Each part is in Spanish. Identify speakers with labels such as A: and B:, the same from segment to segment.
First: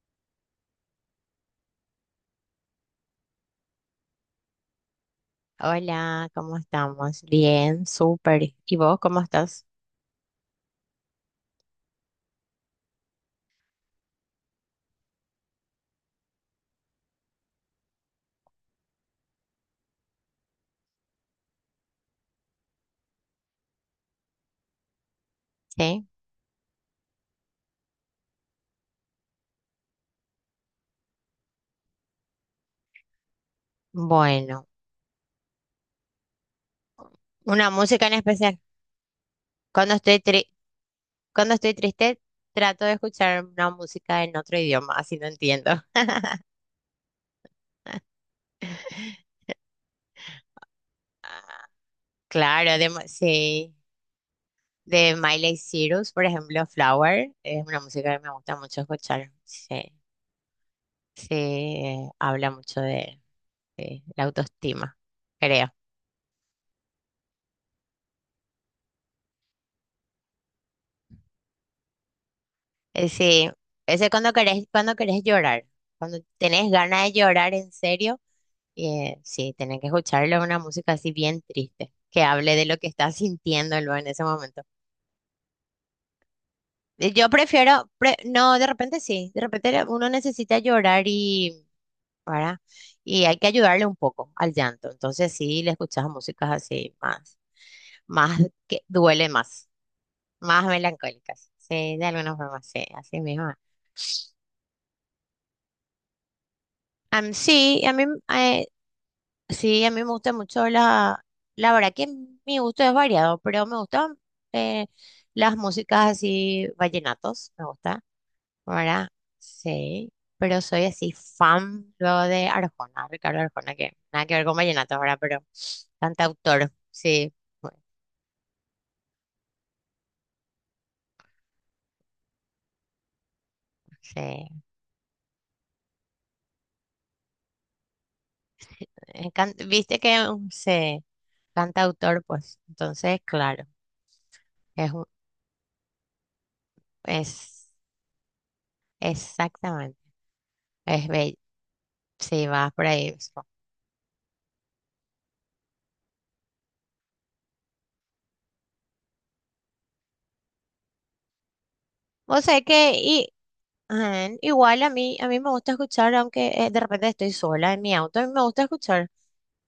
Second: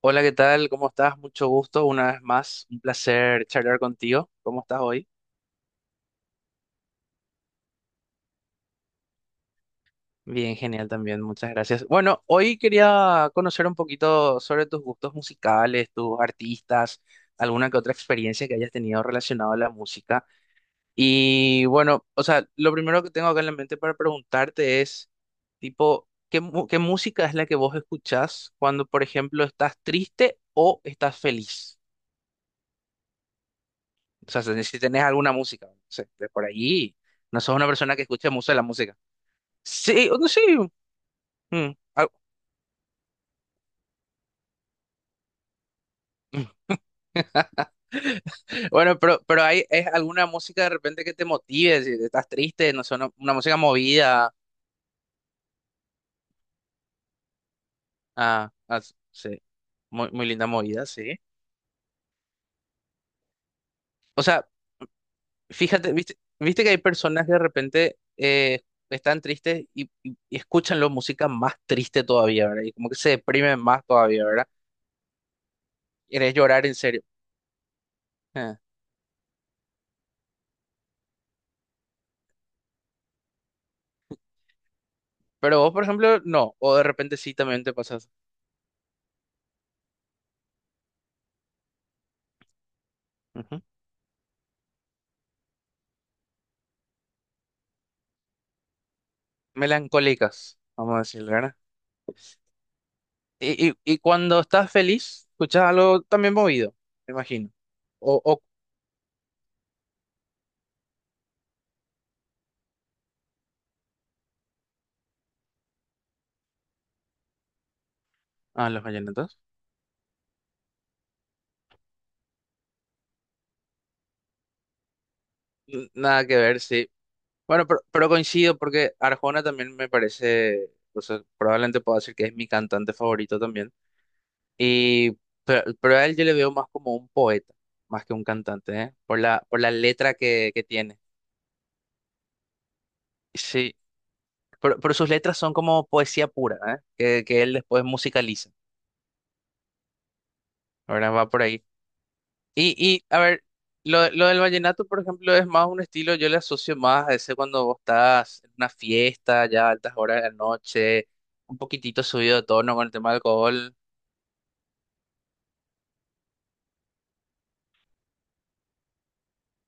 A: Hola, ¿qué tal? ¿Cómo estás? Mucho gusto, una vez más, un placer charlar contigo. ¿Cómo estás hoy?
B: Hola, ¿cómo estamos? Bien, súper. ¿Y vos cómo estás?
A: Bien, genial también, muchas gracias. Bueno, hoy quería conocer un poquito sobre tus gustos musicales, tus artistas, alguna que otra experiencia que hayas tenido relacionado a la música. Y bueno, o sea, lo primero que tengo acá en la mente para preguntarte es,
B: Sí.
A: tipo, ¿qué música es la que vos escuchás cuando, por ejemplo, estás triste o estás feliz? O sea, si
B: Bueno,
A: si tenés alguna música, no sé, de por allí, no sos una
B: una
A: persona que
B: música en
A: escuche mucho
B: especial.
A: la música.
B: Cuando
A: Sí,
B: estoy
A: no sí.
B: tri- cuando estoy
A: mm, al-
B: triste, trato de escuchar una música en otro idioma, así no entiendo.
A: Bueno, pero hay, es alguna música de repente que te motive, si estás triste,
B: Claro,
A: no sé, una música
B: sí,
A: movida,
B: de Miley Cyrus, por ejemplo, Flower, es una música que me
A: ah,
B: gusta mucho
A: ah,
B: escuchar.
A: sí,
B: Sí,
A: muy, muy linda movida, sí.
B: sí, habla mucho de
A: O
B: la
A: sea,
B: autoestima, creo.
A: fíjate, viste, viste que hay personas que de repente están tristes y escuchan la música más triste todavía, ¿verdad? Y como que se
B: Sí,
A: deprimen más
B: ese
A: todavía,
B: cuando
A: ¿verdad?
B: querés, cuando querés llorar, cuando
A: Quieres llorar
B: tenés
A: en serio.
B: ganas de llorar en serio,
A: Ah.
B: sí, tenés que escucharle una música así bien triste, que hable de lo que estás sintiendo luego en ese momento.
A: Pero vos, por ejemplo, no. O de repente
B: Yo
A: sí también te
B: prefiero,
A: pasas.
B: no, de repente sí, uno necesita llorar y, ¿verdad? Y hay que
A: Ujú.
B: ayudarle un poco al llanto, entonces sí, le escuchas músicas así más, más que duele más,
A: Melancólicas,
B: más
A: vamos a decir,
B: melancólicas,
A: ¿verdad?
B: sí, de alguna forma, sí, así mismo.
A: Y cuando estás feliz, escuchas algo también movido, me
B: Am,
A: imagino.
B: sí, a mí
A: O...
B: eh, Sí, a mí me gusta mucho la verdad que mi gusto es variado, pero me gustan eh, las músicas así, vallenatos, me gusta,
A: Ah, los
B: ¿verdad?
A: vallenatos.
B: Sí, pero soy así fan luego de Arjona, Ricardo Arjona, que nada que ver con vallenatos, ¿verdad? Pero
A: N- Nada que ver,
B: cantautor,
A: sí.
B: sí,
A: Bueno,
B: bueno,
A: pero coincido porque Arjona también me parece, o sea, probablemente puedo decir que es mi cantante favorito también.
B: sí.
A: Y, pero a él yo le veo más como un poeta, más que un cantante, ¿eh? Por la, por la
B: Viste
A: letra
B: que
A: que tiene.
B: se cantautor, pues, entonces, claro,
A: Sí, Pero,
B: es,
A: pero
B: un-
A: sus letras son como poesía pura, ¿eh? Que él
B: es
A: después musicaliza,
B: exactamente, es
A: ¿verdad? Va
B: bello,
A: por ahí.
B: sí, vas
A: Y,
B: por
A: y
B: ahí.
A: a ver, lo del vallenato, por ejemplo, es más un estilo, yo le asocio más a ese cuando vos estás en una fiesta, ya a altas horas de la noche, un poquitito subido
B: O
A: de
B: sea
A: tono con
B: que
A: el tema del
B: y,
A: alcohol,
B: ajá, igual a mí me gusta escuchar, aunque de repente estoy sola en mi auto, a mí me gusta escuchar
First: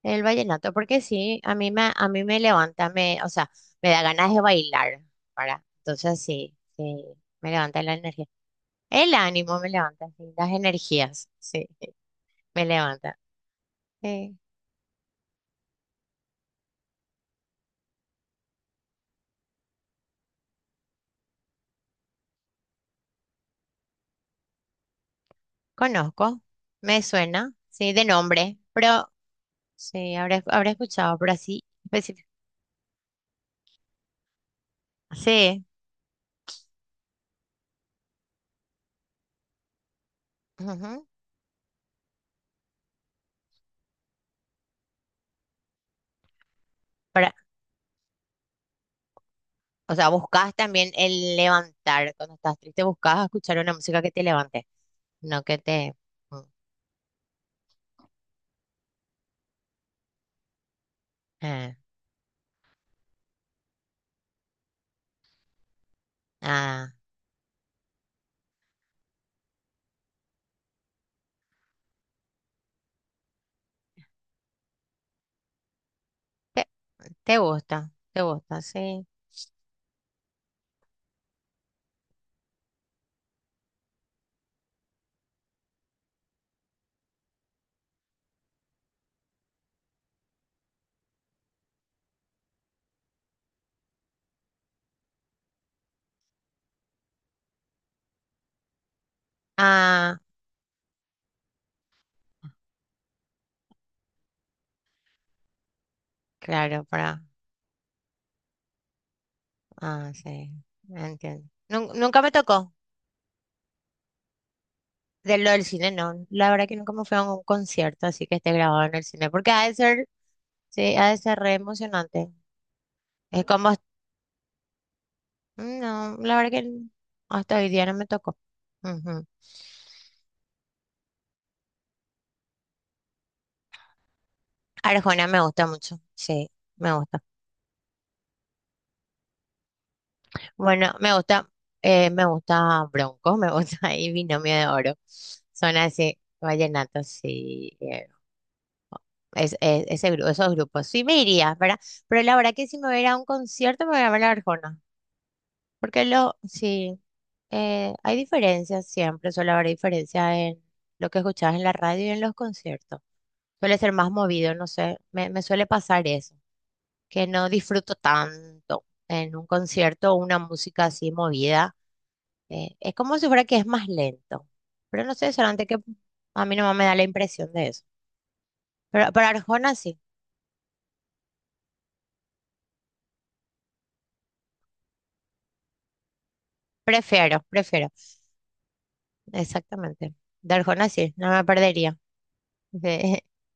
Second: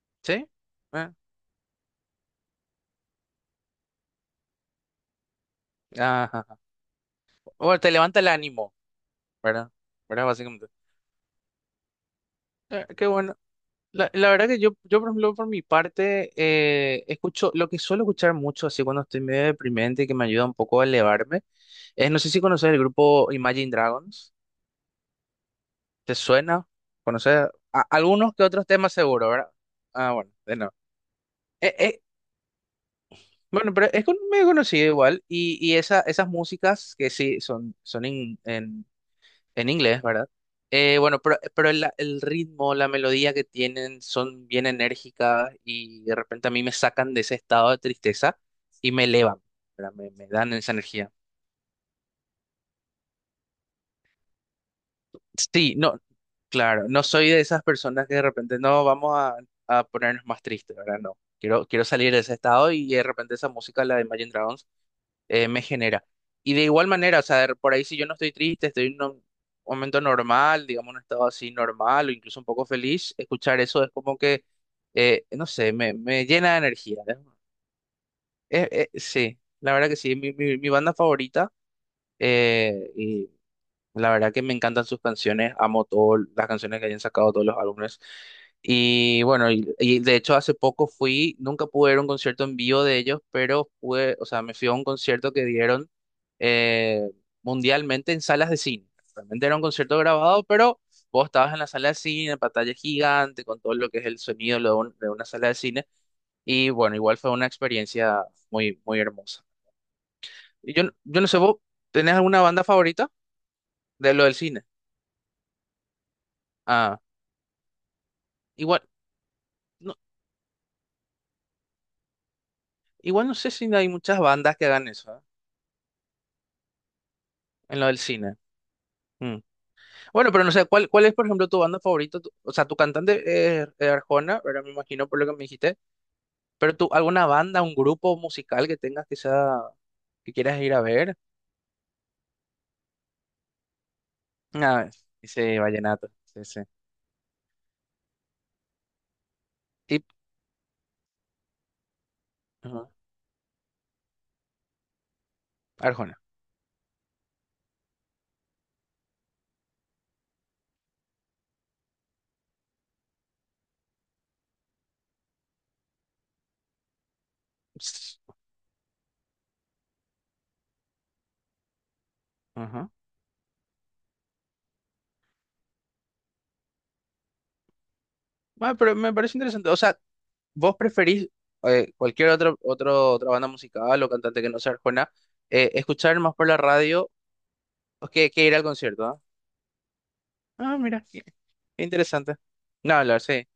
B: el
A: ¿sí?
B: vallenato, porque
A: ¿Eh?
B: sí, a mí me levanta, o sea, me da ganas de bailar, para. Entonces sí,
A: Ajá.
B: sí, me
A: Bueno,
B: levanta
A: te
B: la
A: levanta
B: energía.
A: el ánimo,
B: El ánimo me
A: ¿verdad?
B: levanta,
A: ¿Verdad?
B: sí, las
A: Básicamente.
B: energías, sí, me
A: Qué
B: levanta.
A: bueno. La
B: Sí,
A: verdad que yo, por ejemplo, por mi parte, escucho, lo que suelo escuchar mucho, así cuando estoy medio deprimente y que me ayuda un poco a elevarme, es, no sé si conoces el grupo Imagine Dragons, ¿te
B: conozco,
A: suena?
B: me
A: ¿Conoces
B: suena,
A: a-
B: sí, de
A: algunos que
B: nombre,
A: otros temas
B: pero
A: seguro, ¿verdad? Ah,
B: sí,
A: bueno,
B: habré,
A: de
B: habré
A: no.
B: escuchado, pero así
A: Eh, eh,
B: específico.
A: bueno, pero es con- medio conocido igual,
B: Sí,
A: y esa, esas músicas que sí, son, son en inglés, ¿verdad?
B: ujú,
A: Bueno, pero el ritmo, la melodía que tienen son bien enérgicas y de repente a mí me sacan de ese
B: para-
A: estado de tristeza y me elevan, ¿verdad?
B: O sea,
A: Me dan
B: buscas
A: esa
B: también
A: energía.
B: el levantar. Cuando estás triste, buscas escuchar una música que te levante, no que
A: Sí,
B: te...
A: no,
B: Mm,
A: claro, no soy de esas personas que de repente no vamos a ponernos más tristes, ¿verdad? No, quiero,
B: ah,
A: quiero salir de ese estado y de repente esa música, la de Imagine Dragons. Me genera. Y de igual
B: ah,
A: manera, o sea, de- por ahí si yo no estoy triste, estoy en un momento normal, digamos, un estado así normal o incluso un poco feliz, escuchar eso es como que, no sé, me llena de
B: te,
A: energía. ¿Eh?
B: te gusta, te gusta, sí.
A: Sí, la verdad que sí, mi banda favorita. eh, la verdad que me encantan sus canciones, amo todas las canciones que hayan sacado, todos los álbumes. Y bueno, y de hecho hace poco fui, nunca pude ir a un concierto en vivo de ellos, pero pude, o sea, me fui a un concierto que dieron eh, mundialmente en salas de cine. Realmente era un concierto
B: Ah,
A: grabado, pero vos estabas en la sala de cine, pantalla gigante, con todo lo que es el sonido lo de un- de una sala de cine. Y
B: claro,
A: bueno, igual
B: para...
A: fue una experiencia muy, muy hermosa.
B: Ah, sí,
A: Y yo, no- yo no sé,
B: entiendo.
A: ¿vos
B: Nun-
A: tenés
B: nunca me
A: alguna banda
B: tocó
A: favorita de lo del cine?
B: de lo del cine, no. La verdad que nunca
A: Ah.
B: me fui a un concierto así que esté grabado
A: Igual,
B: en el cine, porque ha de
A: no,
B: ser, sí, ha de ser re emocionante.
A: igual no
B: Es
A: sé si
B: como...
A: hay muchas bandas que hagan eso, ¿eh?
B: No, la verdad que hasta hoy
A: En
B: día
A: lo
B: no
A: del
B: me
A: cine.
B: tocó. Ujú.
A: Mm. Bueno, pero no sé, ¿cuál, cuál es, por ejemplo, tu banda favorita? Tu- o sea, tu cantante es Arjona, pero me imagino por
B: Arjona
A: lo que
B: me
A: me
B: gusta
A: dijiste.
B: mucho, sí,
A: Pero tú,
B: me gusta.
A: ¿alguna banda, un grupo musical que tengas que sea, que quieras ir a
B: Bueno,
A: ver?
B: me gusta Bronco, me gusta y Binomio de
A: Ah,
B: Oro.
A: ese
B: Son
A: vallenato,
B: así,
A: sí, sí.
B: vallenatos y
A: Tip,
B: ese, esos grupos. Sí me iría, ¿verdad? Pero la verdad que si me
A: ajá,
B: voy a ir a un concierto me voy a ver la Arjona. Porque
A: Arjona.
B: sí, hay diferencias siempre, suele haber diferencia en lo que escuchas en la radio y en los conciertos. Suele ser más movido, no sé, me suele pasar eso, que no disfruto
A: Ps,
B: tanto en un concierto una música así movida.
A: ajá.
B: Es como si fuera que es más lento. Pero no sé, solamente que a mí no me da la impresión de eso.
A: Ah, pero
B: Pero
A: me
B: para
A: parece interesante.
B: Arjona
A: O
B: sí,
A: sea, ¿vos preferís cualquier otra banda musical o cantante que no sea Arjona, escuchar más por la radio
B: prefiero, prefiero.
A: que ir al concierto? ¿ah?
B: Exactamente. De
A: Ah,
B: Arjona
A: mira,
B: sí,
A: qué
B: no me perdería.
A: interesante. No, hablar,
B: De-
A: sí.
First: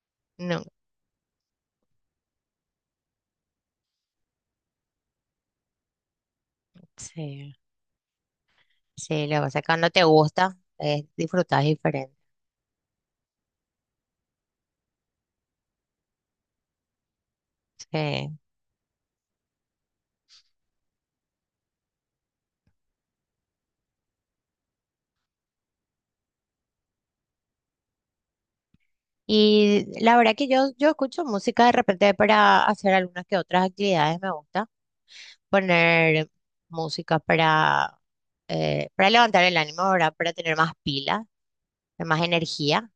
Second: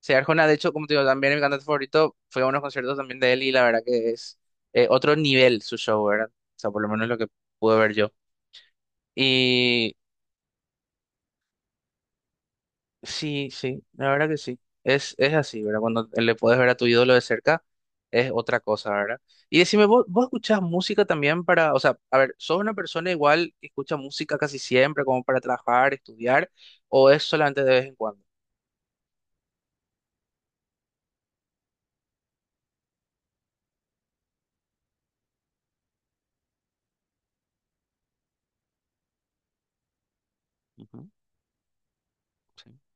A: Sí, Arjona, de
B: no,
A: hecho, como te digo, también es mi cantante favorito fue a unos conciertos también de él y la verdad que es otro nivel su show, ¿verdad? O sea, por lo menos lo que
B: sí,
A: pude ver yo.
B: sí, lo que pasa es que cuando
A: Y
B: te gusta, disfrutas diferente.
A: sí, sí, la verdad que sí. Es así, ¿verdad? Cuando le puedes ver a tu ídolo de cerca, es
B: Sí.
A: otra cosa, ¿verdad? Y decime, ¿vos, vos escuchás música también para, o sea, a ver, ¿sos una persona igual que escucha música casi siempre, como para trabajar, estudiar, o es solamente de vez en cuando?
B: Y la verdad que yo escucho música de repente para hacer algunas que otras actividades, me gusta poner música para levantar el ánimo, ¿verdad? Para tener más
A: Ujú.
B: pila, más energía.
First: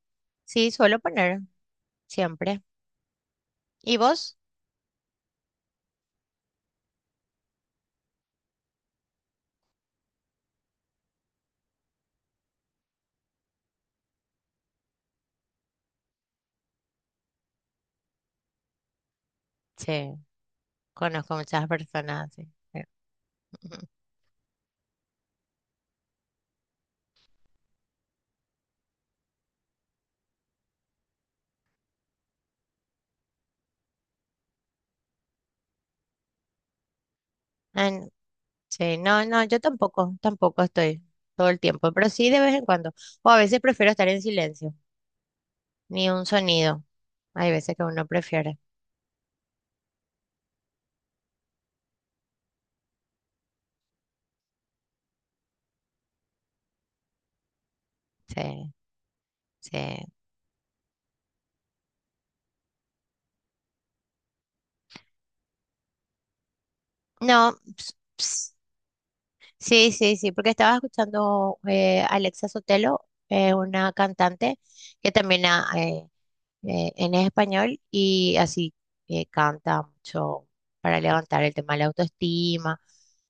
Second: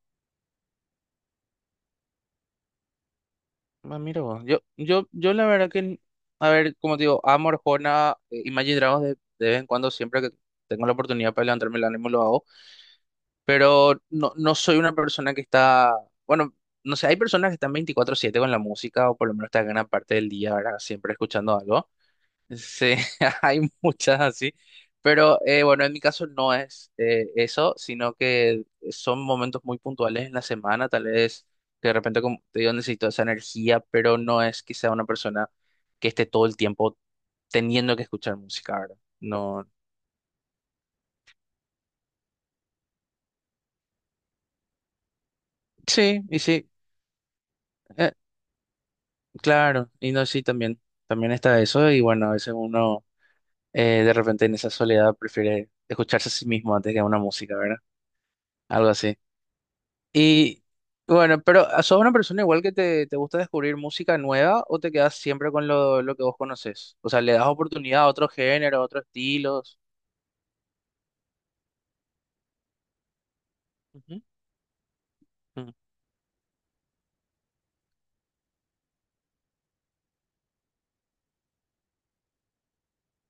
B: Sí, suelo poner siempre. ¿Y
A: Ah, mira
B: vos?
A: vos. Yo la verdad que, n- a ver, como te digo, amo Arjona, Imagine Dragons de vez en cuando, siempre que tengo la oportunidad para levantarme el ánimo lo hago, pero no, no soy una persona que está, bueno, no sé, hay personas que están 24/7 con la música o por lo menos están gran
B: Sí,
A: parte del día, ¿verdad? Siempre
B: conozco
A: escuchando
B: muchas
A: algo.
B: personas, sí.
A: Sí, hay
B: Ujú.
A: muchas así, pero bueno, en mi caso no es eso, sino que son momentos muy puntuales en la semana, tal vez que de repente, como te digo, necesito esa energía, pero no es que sea una persona que esté todo el tiempo teniendo que
B: En-
A: escuchar música,
B: sí,
A: ¿verdad?
B: no, no, yo
A: No,
B: tampoco, tampoco estoy todo el tiempo, pero sí de vez en cuando. O a veces prefiero estar en silencio, ni
A: sí,
B: un
A: y sí,
B: sonido. Hay veces que uno
A: eh,
B: prefiere.
A: claro, y no, sí, también, también está eso, y bueno, a veces uno de repente en esa soledad prefiere escucharse a sí mismo antes que a una música, ¿verdad?
B: Sí,
A: Algo así.
B: sí.
A: Y bueno, pero ¿ah, ¿sos una persona igual que te gusta descubrir música nueva o te quedas siempre con lo que vos conoces? O sea, ¿le das
B: No,
A: oportunidad a otros géneros, a otros estilos?
B: sí, sí, sí, porque estaba escuchando Alexa Sotelo, una
A: Ujú,
B: cantante que también ha,
A: ujú.
B: en español y así canta mucho para levantar el tema de la autoestima.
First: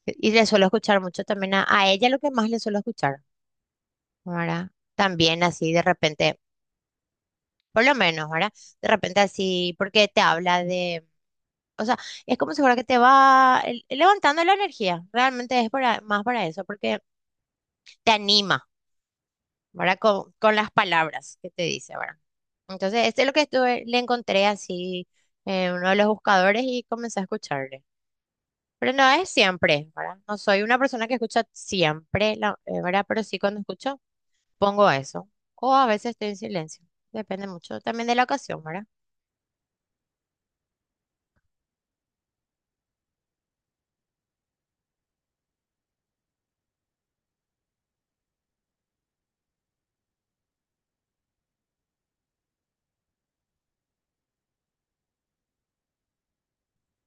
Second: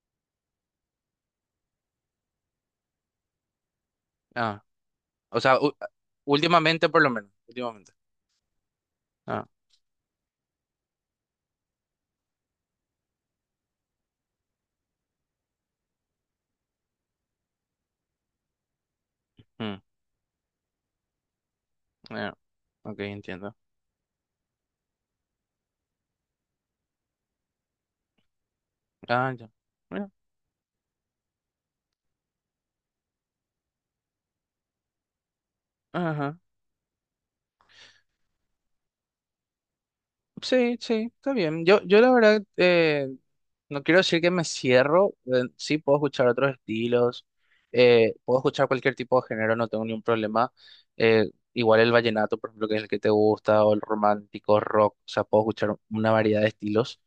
B: Y le suelo escuchar mucho también a ella lo que más le suelo escuchar,
A: Ah,
B: ¿verdad?
A: o
B: También
A: sea,
B: así
A: u-
B: de repente,
A: últimamente por lo menos,
B: por
A: últimamente.
B: lo menos, ¿verdad? De repente
A: Ah,
B: así, porque te habla de, o sea, es como si fuera que te va levantando la energía, realmente es para, más para eso, porque te anima,
A: mm,
B: ¿verdad? Con las palabras que te dice, ¿verdad?
A: ah, ok,
B: Entonces, este es lo que
A: entiendo.
B: estuve, le encontré así en uno de los buscadores y comencé a escucharle. Pero no es
A: Ah, ya.
B: siempre,
A: Bueno,
B: ¿verdad? No soy una persona que escucha siempre, ¿verdad? Pero sí cuando escucho, pongo eso. O a veces estoy en
A: ajá.
B: silencio. Depende mucho también de la ocasión, ¿verdad?
A: Sí, sí, está bien. Yo la verdad, no quiero decir que me cierro, sí puedo escuchar otros estilos, puedo escuchar cualquier tipo de género, no tengo ningún problema. Eh, igual el vallenato, por ejemplo, que es el que te gusta, o el romántico, rock, o sea, puedo escuchar una variedad de estilos.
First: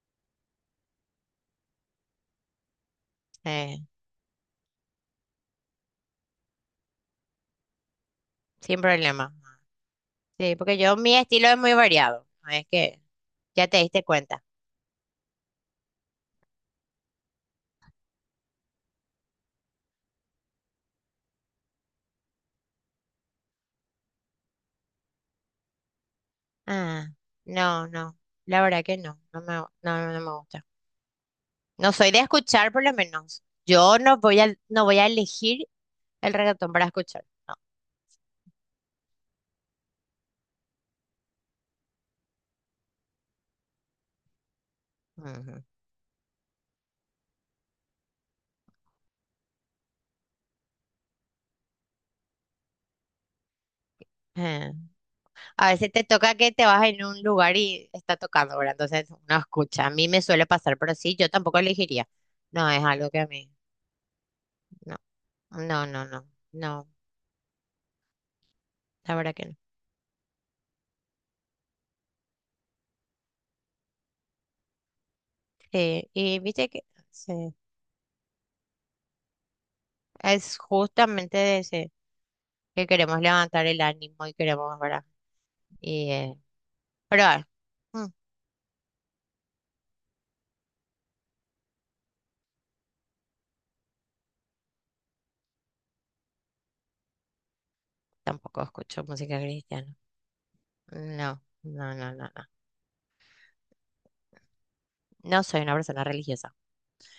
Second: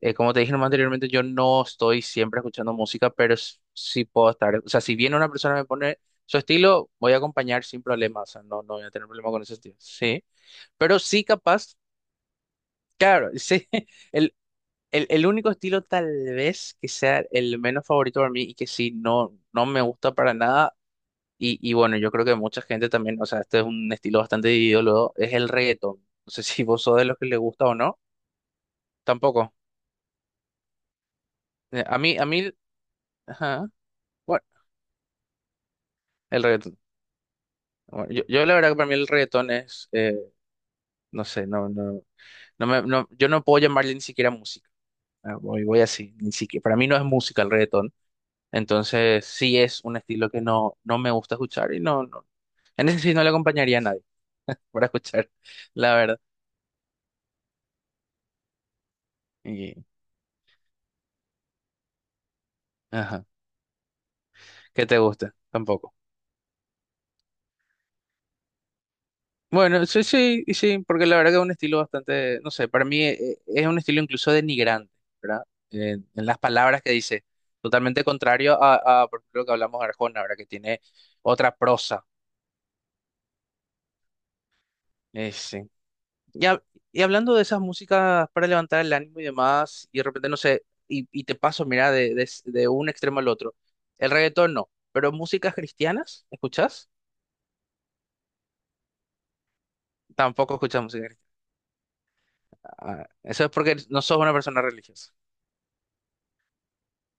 A: Como te dije nomás anteriormente, yo no estoy siempre escuchando música, pero s-
B: Eh,
A: sí puedo estar, o sea, si viene una persona y me pone su estilo, voy a acompañar sin problemas, o sea, no, no
B: Sin
A: voy a tener problema
B: problema.
A: con ese estilo. Sí.
B: Sí, porque
A: Pero
B: mi
A: sí
B: estilo es muy
A: capaz,
B: variado. No es que
A: claro, sí.
B: ya te diste
A: El,
B: cuenta.
A: el único estilo tal vez que sea el menos favorito para mí y que sí, no, no me gusta para nada. Y bueno, yo creo que mucha gente también, o sea, este es un estilo bastante dividido luego, es el reggaetón. No sé si vos sos de
B: Ah,
A: los que le gusta o
B: no,
A: no.
B: no. La verdad que no.
A: Tampoco.
B: No, no me gusta. No
A: A
B: soy
A: mí,
B: de
A: a mí,
B: escuchar, por lo menos.
A: ajá.
B: Yo no voy
A: Bueno,
B: a, no voy a elegir el
A: el
B: reggaetón
A: reggaetón.
B: para escuchar. No.
A: Bueno, yo la verdad que para mí el reggaetón es, no sé, no, no, no me, no, yo no puedo llamarle ni siquiera música. Ah,
B: Ujú.
A: voy, voy así, ni siquiera. Para mí no es música el reggaetón. Entonces, sí es un estilo que no, no me gusta escuchar y no, no, en ese sí no le acompañaría a nadie
B: Eh,
A: para escuchar,
B: A veces
A: la
B: te
A: verdad.
B: toca que te vas en un lugar y está tocando, ¿verdad? Entonces uno
A: Y,
B: escucha. A mí me suele pasar, pero sí, yo tampoco elegiría. No, es algo que
A: ajá,
B: a mí.
A: qué
B: No,
A: te gusta,
B: no,
A: tampoco.
B: no, no. No, la verdad que no.
A: Bueno, sí, sí, y sí, porque la verdad que es un estilo bastante, no sé, para mí es, un estilo incluso denigrante, ¿verdad?
B: Sí,
A: En
B: y
A: las
B: viste
A: palabras
B: que
A: que dice,
B: sí,
A: totalmente contrario a, por ejemplo, lo que hablamos de Arjona, ¿verdad? Que
B: es
A: tiene
B: justamente
A: otra
B: de ese
A: prosa.
B: que queremos levantar el ánimo y queremos, ¿verdad?
A: Sí.
B: Y,
A: Y, hab- y
B: pero
A: hablando de esas
B: mm,
A: músicas para levantar el ánimo y demás, y de repente, no sé, y te paso, mira, de un extremo al otro. El reggaetón no, pero músicas cristianas, ¿escuchás?
B: tampoco escucho música cristiana.
A: Tampoco escuchas música cristiana.
B: No, no, no, no, no.
A: Ah, eso es porque no sos una persona religiosa.
B: No soy una persona religiosa.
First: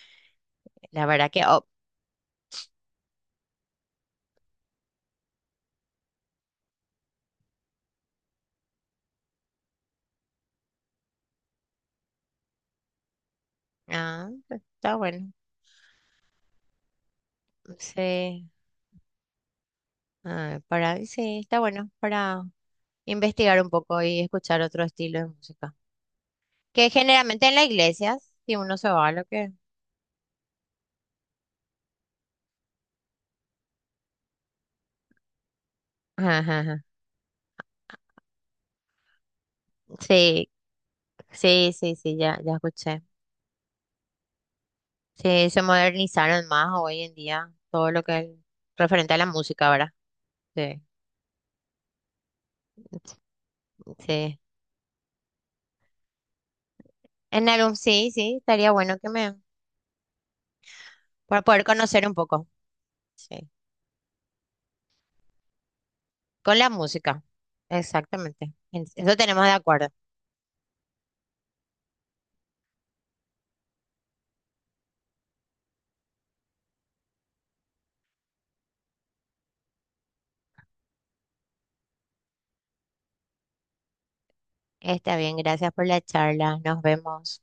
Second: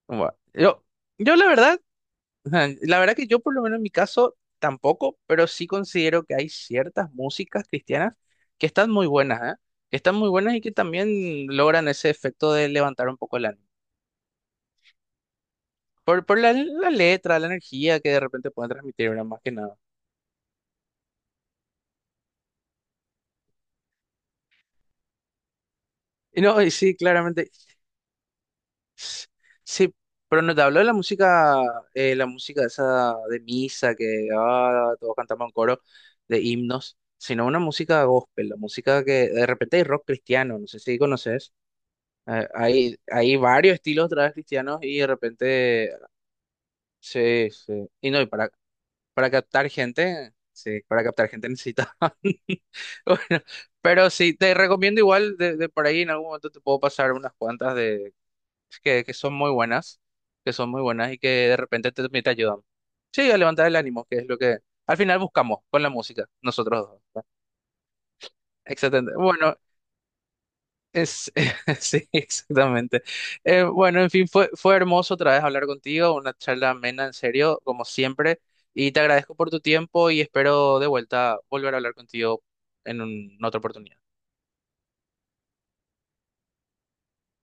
A: Bueno, yo,
B: La verdad
A: yo
B: que,
A: la
B: oh,
A: verdad, ajá, la verdad que yo por lo menos en mi caso tampoco, pero sí considero que hay ciertas músicas cristianas que están muy buenas, ¿eh? Que están muy buenas y que también logran ese efecto de levantar un poco el ánimo.
B: ah, pues, está bueno.
A: Por la, la letra, la energía que de
B: Sí,
A: repente pueden transmitir, ¿verdad? Más que nada.
B: sí, está bueno para investigar un poco y escuchar otro estilo de música.
A: Y no, y
B: Que
A: sí,
B: generalmente
A: claramente.
B: en las iglesias, si uno se va, a lo
A: S-
B: que...
A: Sí, pero no te hablo de la música esa de misa, que ah, todos cantamos en coro,
B: Ajá,
A: de
B: ajá, ajá.
A: himnos, sino una música gospel, la música que de repente hay rock
B: Sí,
A: cristiano, no sé si conoces.
B: sí, sí, sí, ya, ya
A: Hay,
B: escuché.
A: hay varios estilos de trap cristianos y de
B: Sí, se
A: repente.
B: modernizaron más hoy en
A: Sí,
B: día
A: sí.
B: todo lo
A: Y
B: que
A: no, y
B: es
A: para.
B: referente a la
A: Para captar
B: música, ¿verdad?
A: gente, sí,
B: Sí,
A: para captar gente necesita. Bueno, pero sí,
B: sí.
A: te recomiendo igual de por ahí en algún momento te puedo pasar unas
B: En
A: cuantas
B: algún, sí,
A: de
B: sí, estaría bueno que
A: que son
B: me...
A: muy buenas, que son muy buenas y que
B: para
A: de
B: poder
A: repente
B: conocer
A: te,
B: un
A: te
B: poco,
A: ayudan. Sí, a
B: sí,
A: levantar el ánimo, que es lo que al final buscamos con la música,
B: con la
A: nosotros dos.
B: música.
A: ¿Verdad?
B: Exactamente.
A: Excelente.
B: Eso tenemos de
A: Bueno,
B: acuerdo.
A: es, sí, exactamente. Bueno, en fin, fue, fue hermoso otra vez hablar contigo, una charla amena, en serio, como siempre, y te agradezco por tu tiempo y espero de vuelta volver a hablar contigo en un- en otra oportunidad.
B: Está bien, gracias por la charla. Nos vemos.